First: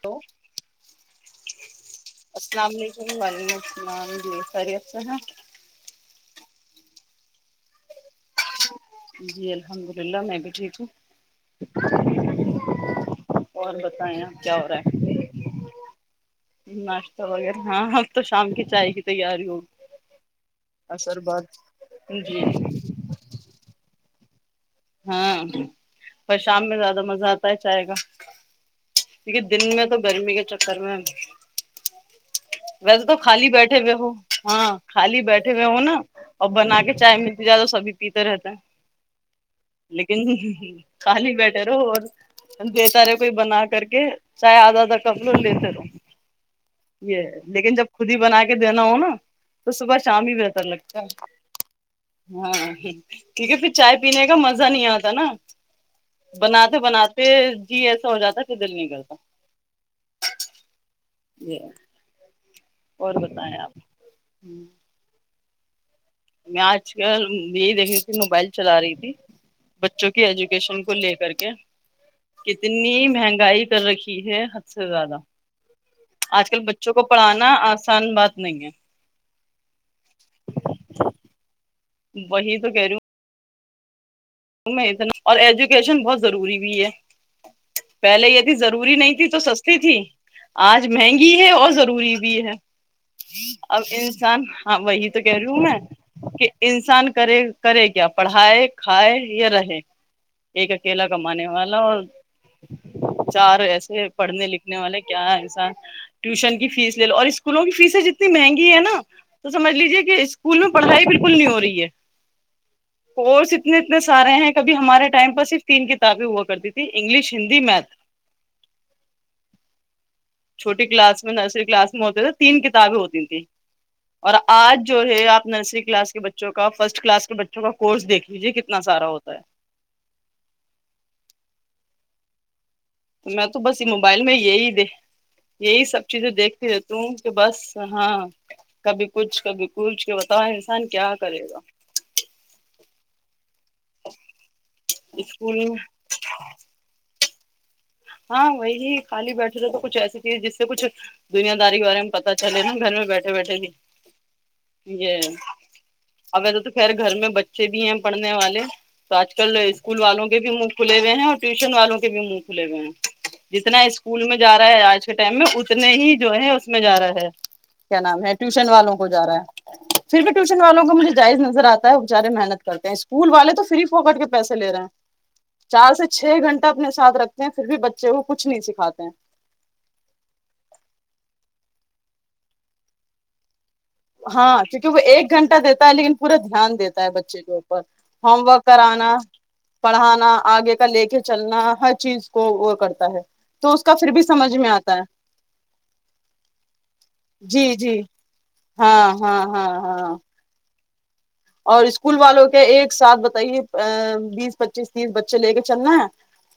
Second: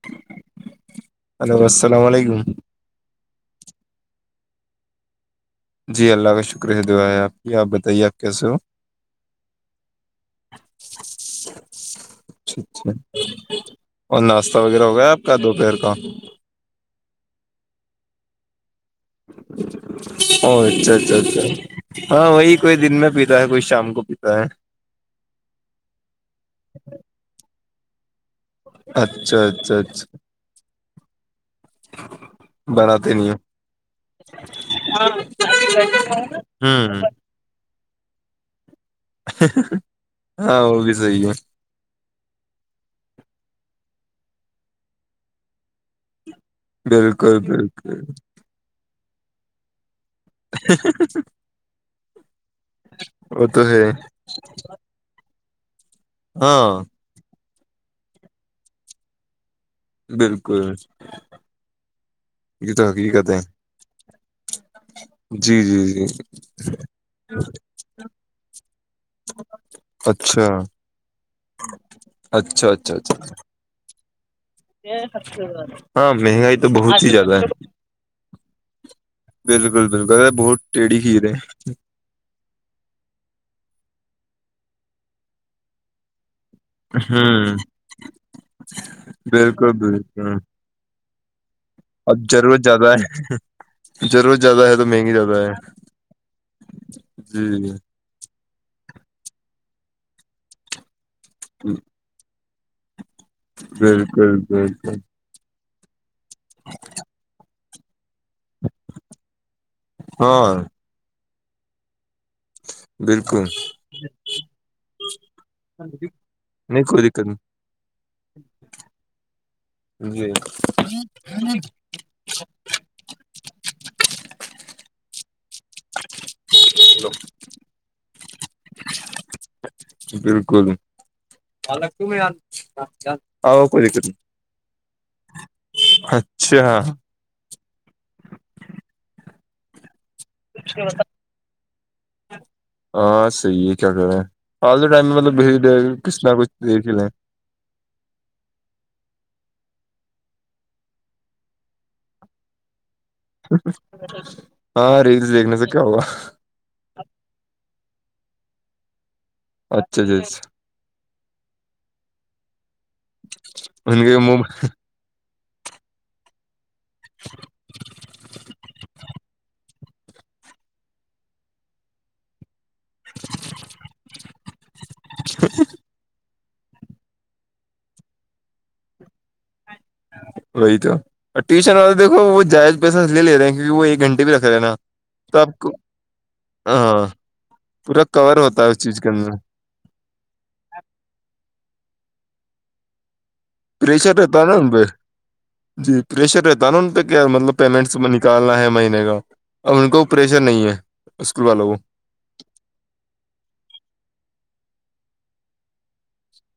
To hello السلام علیکم وعلیکم السلام جی خیت سے ہیں جی اللہ کا شکرہ دعا ہے آپ کی آپ بتائیے آپ کیسے ہو جی الحمد للہ میں بھی ٹھیک ہوں اچھا اچھا اور بتائیں آپ کیا ناشتہ ہو رہا وغیرہ ہوگا آپ کا تو پیر کا ناشتہ وغیرہ ہاں تو شام کی چائے گ او اچھا اچھا عصر اچھا بعد ہاں جی وہی کوئی دن میں پیتا ہے کوئی شام کو پیتا ہے ہاں پر شام میں زیادہ مزہ آتا ہی چے گا اچھا کیونکہ دن اچھا میں تو اچھا گرمی کے چکر میں [inaudible] ویسے بناتے تو نہیں ہو۔ خالی بیٹھے ہوئے ہو ہاں خالی بیٹھے ہوئے ہو نا اور بنا کے ہوں چائے میں زیادہ سبھی پیتا رہتا ہے اچا لیکن کالی بیٹھے رہو اور دیتا رہو کوئی بنا کر کے چاہے آدھا آدھا کپ لو لیتے رہو ہے یہ بالکل لیکن بالکل جب خود ہی بنا کے دینا ہو نا تو صبح شام ہی بہتر لگتا ہے ہاں وہ ٹھیک ہے تو پھر چائے پینے مزہ نہیں آتا نا ہاں بناتے بناتے پھر جی ایسا ہو جاتا تو دل نہیں کرتا بالکل یہ یہ تو اور حقیقت ہے بتائیں آپ جی جی جی میں آج کل یہی دیکھ رہی تھی موبائل چلا رہی تھی بچوں کی اچھا ایجوکیشن کو لے کر کے اچھا اچھا کتنی اچھا مہنگائی کر رکھی ہے سے زیادہ ہاں آج مہنگائی کل تو بچوں کو بہت ہی زیادہ ہے پڑھانا آسان بات نہیں ہے بالکل بالکل ا بہت ٹیڑھی خھیر ہے وہی تو کہہ رہی اتنا اور ایجوکیشن بہت ضروری بھی ہے ہوں پہلے یہ ت ضروری نہیں تھی تو بالکل سستی تھی بالکل آج مہنگی ہے اور ضرور روری اب بھی ہے ضرورت زیادہ اب ہے ضرورت انسان زیادہ ہے ہاں وہی مہنگی تو کہہ زیادہ رہی ہے ہوں میں کہ انسان کرے جی کرے کیا پڑھائے کھائے یا رہے ایک اکیلا کاماننے والا اور چار ایسے بالکل پڑھنے لکھنے بالکل والے کیا ایسا ٹیوشن کی فیس لے لو اور اسکولوں کی فیس جتنی مہنگی ہے نا تو سمج لیجے کہ ہاں اسکولوں پڑھائی بالکل نہیں ہو رہی ہے بالکل کورس اتنے ا سارے ہیں کبھی ہمارے ٹائم پر صرف تین کتابیں ہوا کرتی نہیں تھی کوئی دقت انگلش ہندی میتھ چھوٹی جی کلاس میں نرسری کلاس میں ہوتے تھے تین کتابیں ہوتی تھیں اور آج جو ہے آپ نرسری کلاس کے بچوں کا فرسٹ کلاس کے بچوں کا کورس دیکھ لیجیے کتنا سارا ہوتا ہے بالکل الالک میں میں تو بس یہ موبائل میں یہی دیک یہی سب چیزیں دیکھتی اچھا رہتی ہوں تو بس ہاں کبھی کچھ کبھی کچھ کیا ب تو انسان کیا کرے گا ہاں صحیح ہے کیا کرےیں آج کے ٹائم میں مطلب اسکول میں بھیے کچھ نہ کچھ دیکھ ہی لیں ہاں وہی خالی بیٹھے تھے تو کچھ ایسی چیز جس سے کچھ دنیا داری کے بارے میں پتا چلے نا گھر میں بیٹھے ا بیٹ کہ ہاں یہ ریلس دیکھنے سے کیا ہوگا اب تو تو خیر گھر میں بچے بھی ہیں پڑھنے والے تو آج کل اسکول اچھا جی والوں کے بھی ان مف کھل ہوئے ہیں اور ٹیوشن والوں کے بھی منہ کھلے ہوئے ہیں جتنا کے اسکول میں منہ جا رہا ہے آج کے ٹائم میں اتنے ہی جو ہے اس میں جا رہا ہے کیا نام ہے ٹیوشن والوں کو جا رہا ہے پھر بھی ٹیوشن والوں کو مجھے جائز نظر آتا ہے بےچارے محنت کرتے ہیں اسکول والے تو فری پکٹ کے پیسے لے رہے ہیں چار سے چھ گھنٹہ اپنے ساتھ رکھتے ہیں پھر بھی بچے کو کچھ نہیں سکھاتے ہیں وہی تو ٹیوشن والا دیکھو وہ جائز پیسہ لے لے رہے ہیں کیکہ وہ ایک گھنٹے بھی رکھ رہے ہاں ہیں نا کیونکہ وہ ایک تو آپ گھنٹہ کو دیتا ہے لیکن پورا دھیان دیتا ہاں ہے بچے کے اوپر پورا کور ہوم ورک ہوتا ہے اس چیز کے کرانا اندر پڑھانا آگے کا لے کے چلنا ہر چیز کو وہ کرتا ہے تو اس کا پھر پریشر بھی رہتا ہے نا سمجھ میں ان پہ آتا ہے جی پریشر رہتا ہے نا ان پہ کیا مطلب جی جی پیمنٹس بنی نکالنا ہے مہینے کا ہاں ہاں ہاں اب ان کو ہاں پریشر نہیں ہے اسکول والوں کو اور اسکول والوں کے ایک ساتھ بتائیے ا بیس پچیس تیس بچے لے کے چلنا ہے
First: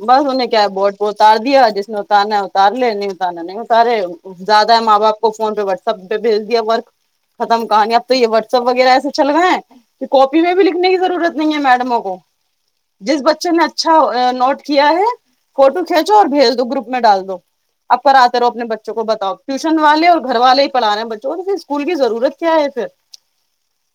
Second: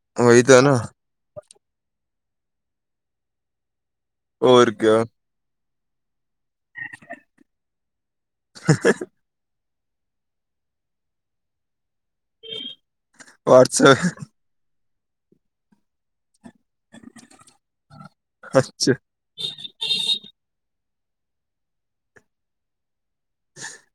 کو بس وہی انہیں تو کیا ہے نا بورٹ پ کو اتار دیا جس نے اتارنا ہے اتار لے نہیں اتارنا نہیں اتارے اور زیادہ ہے کیا ماں باپ کو فون پہ واٹسپ پہ بھیج دیا ورک ختم کہایا اب تو یہ واٹسپ وغیرہ ایے چل گئے کہ کاپی میں بھی لکھنے کی ضرورت نہیں ہے میڈموں کو جس بچے نے اچھا واٹسپ نوٹ کیا ہے فوٹو کھینچو اور بھیج دو گروپ میں ڈال دو اب کر آتے رہو اپنے اچھا بچوں کو بتاؤ ٹیوشن والے اور گھر والے ہی پڑا رہے ہیں بچوں تو پھر اسکول کی ضرورت کیا ہے پھر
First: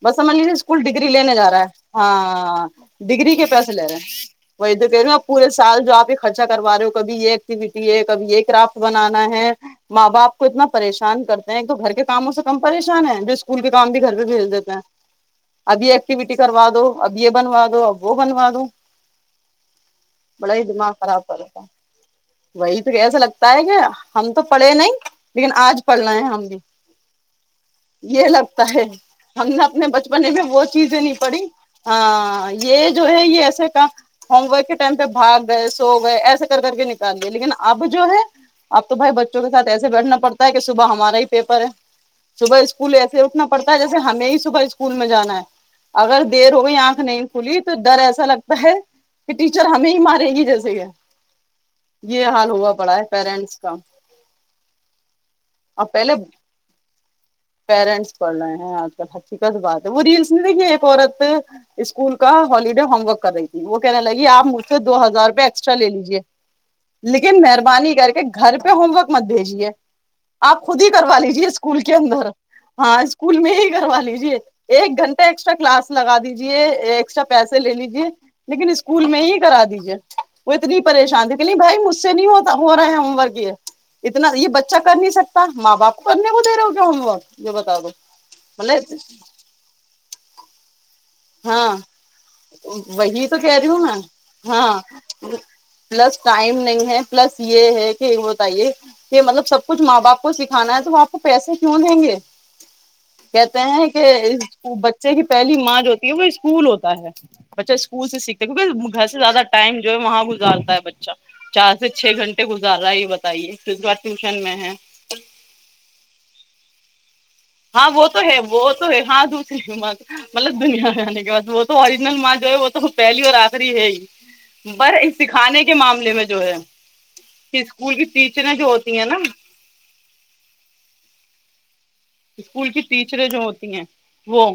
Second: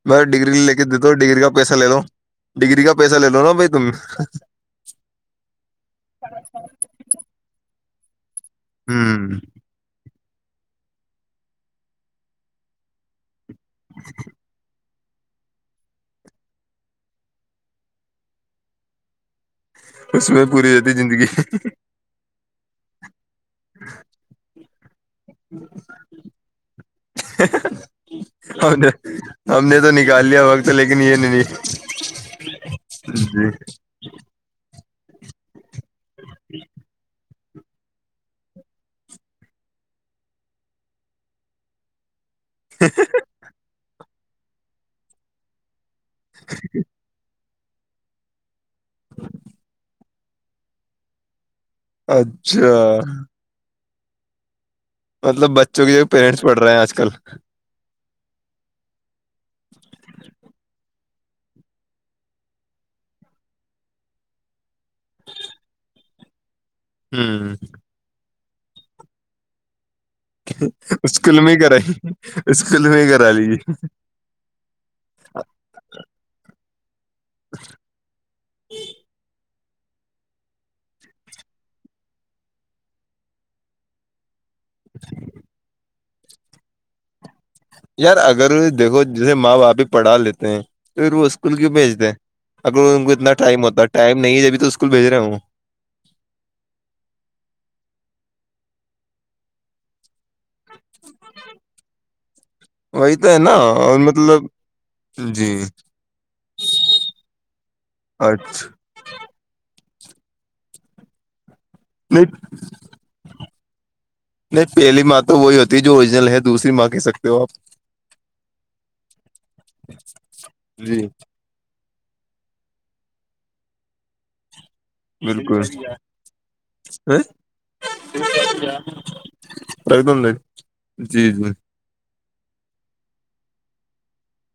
بس میںائی سمجھ لیجیے ڈگری لے اسکول کے دیتا لینے ڈگری کا جا رہا پیسہ لے ل ہے ہاں ڈگری کا پیسہ لے ڈگری لو کے نا بھائی پیسے تم لے رہے ہیں وہی تو کہہ رہے ہ آپورے سال جو آپ یہ خرچا کرو رہے ہو کب یہ ایکٹیوٹی ہے کب یہ کرافٹ ہ بنانا ہے ماں باپ کو اتنا پریشان کرتے ہیں تو گھر کے کاموں سے کم پریشان ہے ج اسکول کے کام بھی گھر پ بھیھیل دیتا ہے اب یہ ایکٹیویٹی کروا دو اب یہ بنوا دو اب وہ بنوا دو اس میں بڑا ہی پوری دماغ رہتی زندگی خراب کر رہا تھا ہے وہی تو کیسا لگتا ہے کہ ہم تو پڑھے نہیں لیکن آج پڑھنا ہے ہم بھی یہ لگتا ہم ہے نے ہم نے اپنے تو بچوں نکال لیا وہ وقت چیزیں لیکن نہیں یہ پڑی ہاں یہ جو ہے یہ جی ایسے کا ہوم ورک کے ٹائم پہ بھاگ گئے و ہو گئے ایسے کر کے نکالیے لیکن نا اب جو ہے آپ تو بھائی بچوں کے ساتھ ایسے بیٹھنا پڑتا ہے کہ صبح ہمارا ہی پیپر ہے صبح اسکول ایسے اٹھنا پڑتا ہے جیسے ہمیں ہی صبح اسکول میں جانا ہے اگر دیر ہو گئی آنکھ نہیں کھلی تو ڈر ایسا لگتا ہے کہ ٹیچر ہمیں ہی مارے گی جیسے کہ یہ حال ہوا اچھا پڑا ہے پیرنٹس کا مطلب بچوں اور کے جو پہلے پییرنٹس پڑھ رہے ہیں آج کل پیرنٹس پڑ رہے ہیں آج کل ہچی کا تو بات ہے وہ ریلس نہیں دیکھی ایک عورت اسکول کا ہالیڈے ہوم ورک کر رہی تھی وہ کہنے لگی آپ مجھ سے دو ہزار روپئے ایکسٹرا لے لیجیے [inaudible] لیکن ہ مہربانی کر کے گھر پہ ہوم ورک مت بھیجیے آپ خود ہی کروا لیجیے میں ہی اسکول کرائی کے اندر اسکول ہاں میں ہی کرا اسکول میں لیجیے ہی کروا لیجے ایک گھنٹہ ایکسٹرا کلاس لگا دیجیے ایکسٹرا پیسے لے لیجے لیکن اسکول میں ہی کرا دیجیے وہ اتنی پریشان تھی کہ نہیں بھائی مجھ سے نہیں ہوتا ہو رہا ہے ہوم ورک یہ اتنا یہ ب اچھا کر نہیں سکتا ماں باپ کو کرنے کو دے رہے ہو کیا ہوم ورک یہ بتا دو یار اگر مطلب دیکھو جیسے ماں باپ ہی پڑھا لیتے ہیں پھر وہ اسکول کیوں ہاں بھیجتے ہیں اگر ان کو وہی اتنا تو کہہ ٹائم رہی ہوں ہوتا ہے میں ٹائم نہیں ہے ابھی تو ہاں اسکول بھیج رہے ہوں پلس ٹائم نہیں ہے پلس یہ ہے کہ بتائیے یہ مطلب سب کچھ ماں باپ کو سکھانا ہے تو آپ کو پیسے کیوں دیں گے وہی تو ہے نا کہتے ہیں اور کہ مطلب بچے کی جی پہلی ماں جو ہے اسکول ہوتا ہے بچہ اسکول سے سیکھتا اچھا بل گھر سے زیادہ ٹائم جو ہے وہاں گزارتا ہے بچہ چار سے چھ نہیں گھنٹے گزار رہا ہے یہ بتائیے ک بار ٹیوشن میں نہیں ہے پہلی ماں تو وہی ہوتی ہے جو ا اوریجنل ہے دوسری ماں کی سکتی ہاں وہ تو ہے وہ تو ہے ہاں دوسری مطلب دنیا میں جی آنے کے بعد وہ تو ارییجنل ماں جو ہے وہ تو پہلی اور آخری ہے ہی بر اس بالکل سکھانے کے معاملے میں جو ہے ہیں؟ کہ اسکول کی ٹیچریں جو ہوتی ہیں نا لگ د ہ جی جی اسکول کی ٹیچریں جو ہوتی ہیں وہ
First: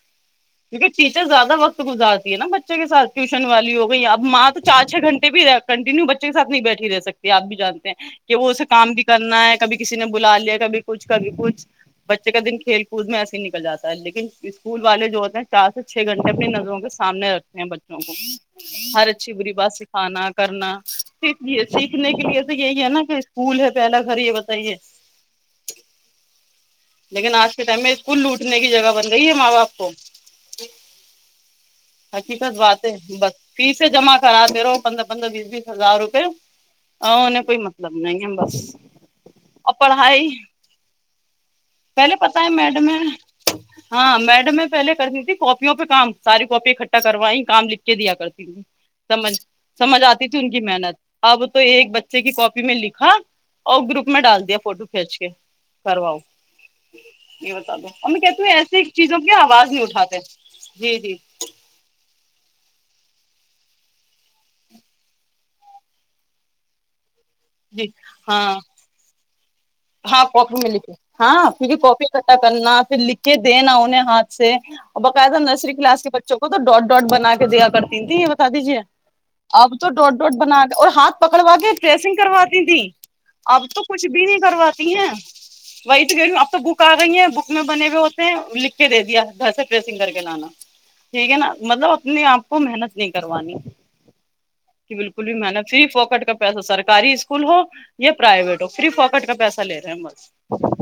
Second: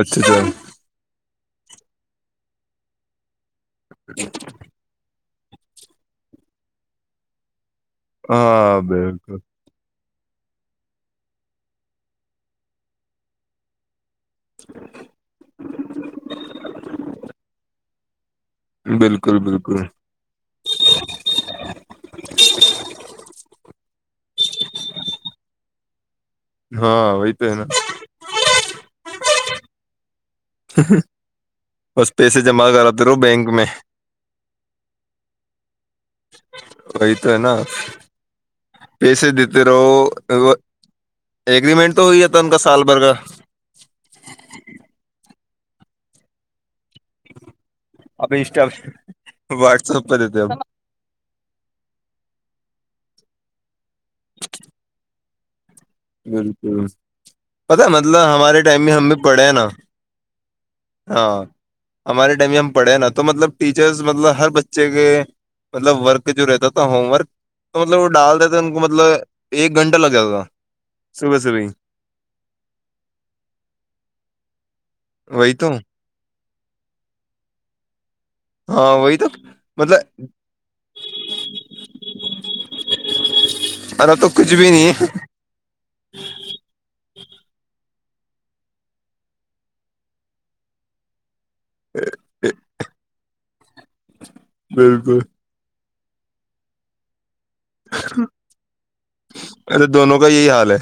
اچھا اچھا کیکہ ٹیچر زیادہ وقت گزارتی ہے نا بچے کے سھ ٹیوشن والی ہو گئی اب ما تو چار چھ گھنٹے بھی کنٹینیو بچے کے سات نہیں بیٹھی رہ سکتی آپ بھی جانتے ہیں کہ وہ اسے ہاں کام بھی بالکل کرنا ہے کبھی کسی نے بلا لیا کبھی کچھ کبھی کچھ بچے کا دن کھیل کود میں ایسے ہی نکل جاتا ہے لیکن اسکول والے جو ہوتے ہیں چار سے چھ گھنٹے اپنی نظروں کے سامنے رکھتے ہیں بچوں کو ہر اچھی بالکل بری بات بالکل سکھانا کرنا پ سیکھنے کے لیے تو یہی ہے نا کہ اسکول ہے پہلا گھر یہ بتائیے ہاں وہی لیکن تو آج ہے نا کے ٹائم میں اسکول لوٹنے کی جگہ بن گئی ہے ماں باپ کو ہاں [unintelligible] حقیقت بات ہے بس بینک میں فیسیں جمع کراے رہو پندرہ پندرہ بیس بیس ہزار روپے ا وہی تو ہے انہیں نا کوئی مطلب نہیں ہے بس پیسے دیتے اور پڑھائی رہو وہ ایگریمنٹ تو ہو پہلے ہی جاتا پتا ہے ان کا سال میڈم ہے بھر کا ہاں میڈم میں پہلے کرتی تھی کاپیوں پہ کام ساری کاپی اکھٹ کروایں کام لکھ کے دیا اب کرتی ت انسٹا سمجھ سمجھ واٹسپ پہ آتی تھی دیتے ان اب کی محنت اب تو ایک بچے کی کاپی میں لکھا اور گروپ میں ڈال دیا فوٹو کھینچ کے کرواؤ بالکل یہ بتا پتا دو امی میں مطلب کہتی ہمارے ایسی ٹائم میں ہم چیزوں بھی کی پڑھے ہیں نا آواز نہیں اٹھاتے جی جی ہاں ہمارے ٹائم میں ہم پڑھے نا تو مطلب ٹیچرس مطلب ہر بچے کے مطلب ورک جو رہتا تھا ہوم ورک تو جی مطلب وہ ڈال دی ہاں تھے ان کو مطلب ایک گھنٹہ لگ جاتا تھا پہلے صبح ہاں سے پھر ہی بھی کاپی اکٹھا کرنا پھر لکھ کے دینا انہیں ہاتھ سے اور باقاعدہ وہی تو نرسری کلاس کے بچوں کو تو ڈاٹ ڈاٹ بنا کے دیا کرتی تھی یہ بتا دیجے ہاں وہی تو اب تو ڈوڈ مطلب ڈڈ بنا کے اور ہاتھ پکڑوا کے ڈریسنگ کرواتی تھیں اب تو کچھ ارا بھی نہیں کچھ کرواتا [inaudible] وہی تو گئی ہوں اب تو بک آ گئی ہیں بک میں بنے ہوئے ہوتے ہیں لکھ کے دے دیا گھر سے پریسنگ کر کے لانا [inaudible] ٹھیک ہے نا مطلب اپنے آپ ہے کو محنت نہیں کروانی بالکل بھی میں نے فری پکٹ کا پیسہ سرکاری اسکول ہو یا پرائیویٹ ہو فری فکٹ کا پیسہ لے ارے رہے ہیں دونوں کا بس یہی حال ہے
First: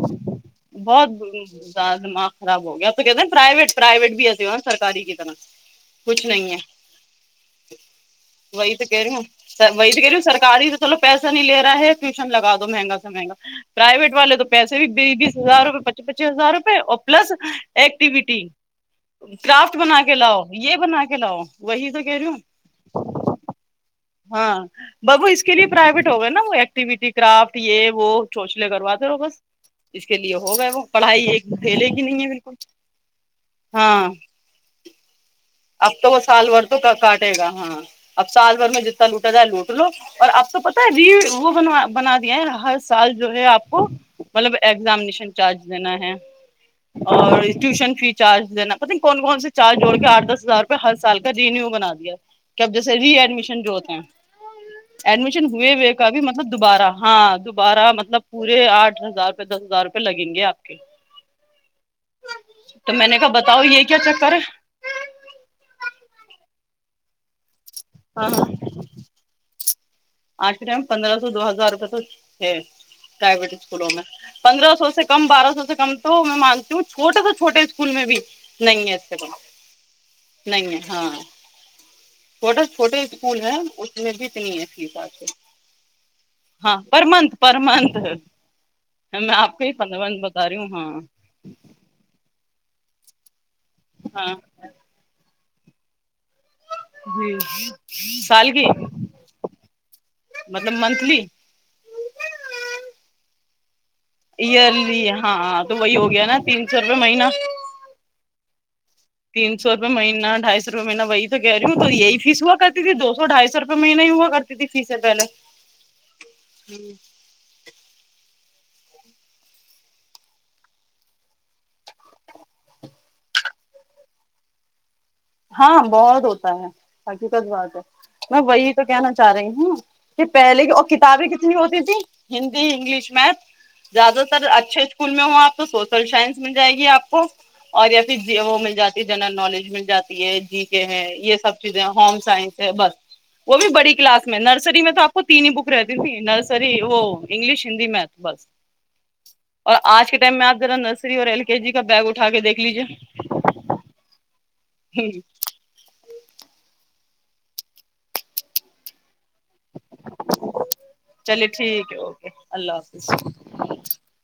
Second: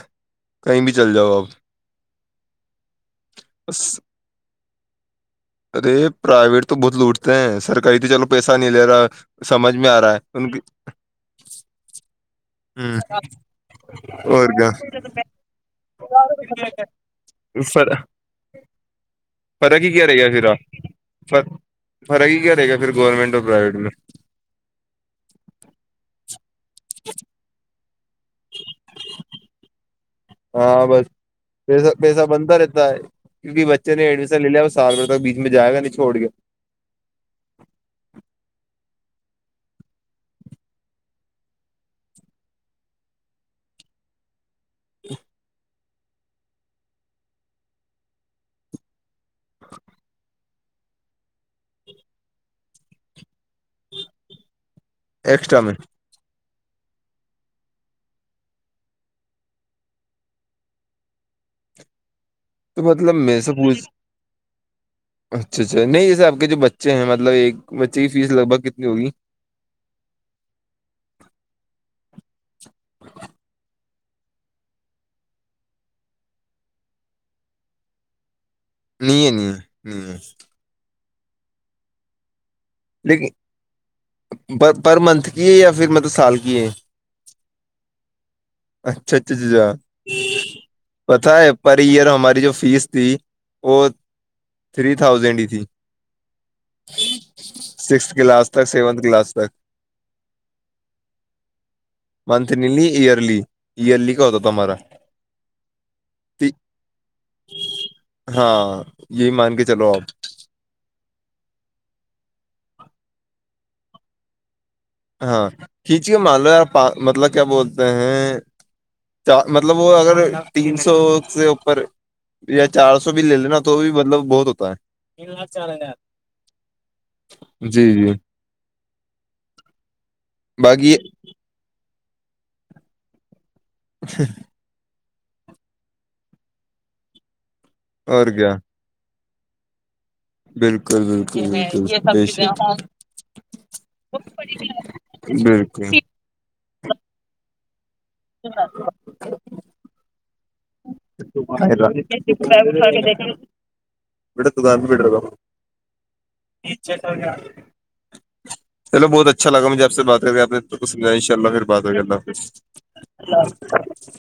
کہیں بھی بہت چل جاؤ آپ زیاد دماغ خراب ہو گیا تو کہتے پرائیوٹ بس پرائیوٹ بھی ایسے ہو نا سکاری کی طرح ارے کچھ نہیں ہے پرائیویٹ تو بہت لوٹتے ہیں سرکاری تو چلو پیسہ نہیں وہی تو لے کہہ رہا رہی ہوں سمجھ میں وہی آ تو کہہ رہا رہی ہے ہوں ان کی سرکاری تو چلو پیسہ نہیں لے رہا ہے ٹیوشن لگا دو مہنگا سے مہنگا ویٹ والے تو اور پیس بھی بیس ہزار روپئے پچیس پچیس ہزار روپئے اور پلس کیا ایکٹیویٹی کرافٹ فرق ہی بنا کیا کے رہے گا لاؤ پھر یہ بنا کے لاؤ وہی تو کہہ رہی ہوں رہ گا پھر گورنمنٹ اور پرائیویٹ میں ہاں ببو اس کے لیے پرائیویٹ ہو گئے نا وہ ایکٹیوٹی کرافٹ یہ وہ سوچنے کرواتے رہ ہو بس اس کے لیے ہوگئے وہ ہاں بس پڑھائی ایک ھیلے پیسہ کی نہیں پیسہ ہے بالکل بنتا رہتا ہے کیونکہ بچے نے ہاں ایڈمیشن لے سالک بی اب تو وہ سال بھر تو کاٹے گا ہاں اب سال بھر میں جتنا لوٹا جائے لوٹ لو اور آپ کو پتا ہے ری وہ بن بنا دیا ہے ہر سال جو ہے آپ کو مطلب ایزامینیشن چارج دینا ہے اور ٹیوشن فی چارج دینا پ کون کون سے چار جوڑ کے آٹھ دس ہزار روپئے ہر سال کا رینیو بنا دیا کہب جیسے ری ایڈمیشن جو ہوتے ہیں ایڈمیشن ایکسٹرا ہوئے میں و کا بھی مطلب دوبارہ ہاں دوبارہ مطلب پورے آٹھ ہزاروپ دس ہزار روپئے لگیں گے آپ کے [inaudible] تو میں مطلب نے کہا سے بتاؤ یہ پوچھ کیا چکر ہے اچھا اچھا نہیں جیسے آپ جو بچے ہیں مطلب ایک بچے کی فیس لگ ہاں بھگ کتنی ہوگی آج کے ٹائم پندرہ سو دو ہزار روپئے تو ہے پرائیویٹ اسکولوں میں پندرہ سو سے کم بارہ سو سے کم تو میں مانتی ہوں چھوٹے سے چھوٹے اسکول میں بھی نگ سر نہیں ہے نہیں ہے، نہیں ہے نگ ہاں چھوٹے چھوٹے اسکول لیکن ہیں اس میں بھیتنی ہے پر پر فیس آج منتھ کل کی ہے یا پھر مطلب سال کی ہے ہاں پر منتھ پر منتھ اچھا اچھا میں آپ کو اچا ہی ج پندرہ منتھ بتا رہی ہوں ہاں تھا ہے پر ایئر ہماری جو فیس تھی وہ ہاں تھری تھاؤزینڈ ہی تھی سکس جی سال کلاس کی تک سیونتھ کلاس تک مطلب منتھلی منتئرلیئرلی ایئرلی ہاں تو وہی ہو گیا نا تی- تین سو روپے مہینہ ہاں یہی مان تین کے سو روپئے چلو آپ مہینہ ڈھائی سو وپئے مہین وہی تو کہہ رہی ہوں تو یہی فیس ہوا کرتی تھی دو سو ڈھائی سو روپئےہ ہی ہوا کرتی فیس اد ہاں کھیچی کے ملو مطلب کیا بولتے ہیں چار مطلب وہ اگر تین سو سے اوپر یا چار سو بھی لے لینا تو بھی مطلب بہت ہوتا ہے ہاں بہت ہوتا ہے حقیقت بات ہے جی جی میں وہی تو کہنا چاہ رہی ہوں کہ پہلے کی اور باقی کتابیں ک ہوتی تھی ہندی انگلش میتھ زیادہ تر اچھے اس اسکول میں ہوا آپ کو سوشل سائنس مل جائے گی آپ کو اور یا پھر وہ مل جاتی فی جنرل نالج مل جاتی ہے جی کے ہے بالکل یہ بالکل سب چیزیں بالکل ہوم بے سائنس شک ہے بس وہ بھی بڑی کلاس میں نرسری میں تو آپ کو تین ہی بک بالکل رہتی تھی ن سی وہ انگلش ہندی میتھ بس اور آج کے ٹائم میں آپ را نرسری اور ایل کے جی کا بیٹا بیگ اٹھا کے دیکھ لیجیے بیٹا دکان بھیہ بیٹ رہا تھا چلو بہت اچھا لگا مجھے آپ سے بات آپ نے کو سجھائی ان شاء چلیے اللہ پھر بات ہو ٹھیک ہے گ اوکے حافظ اللہ پھر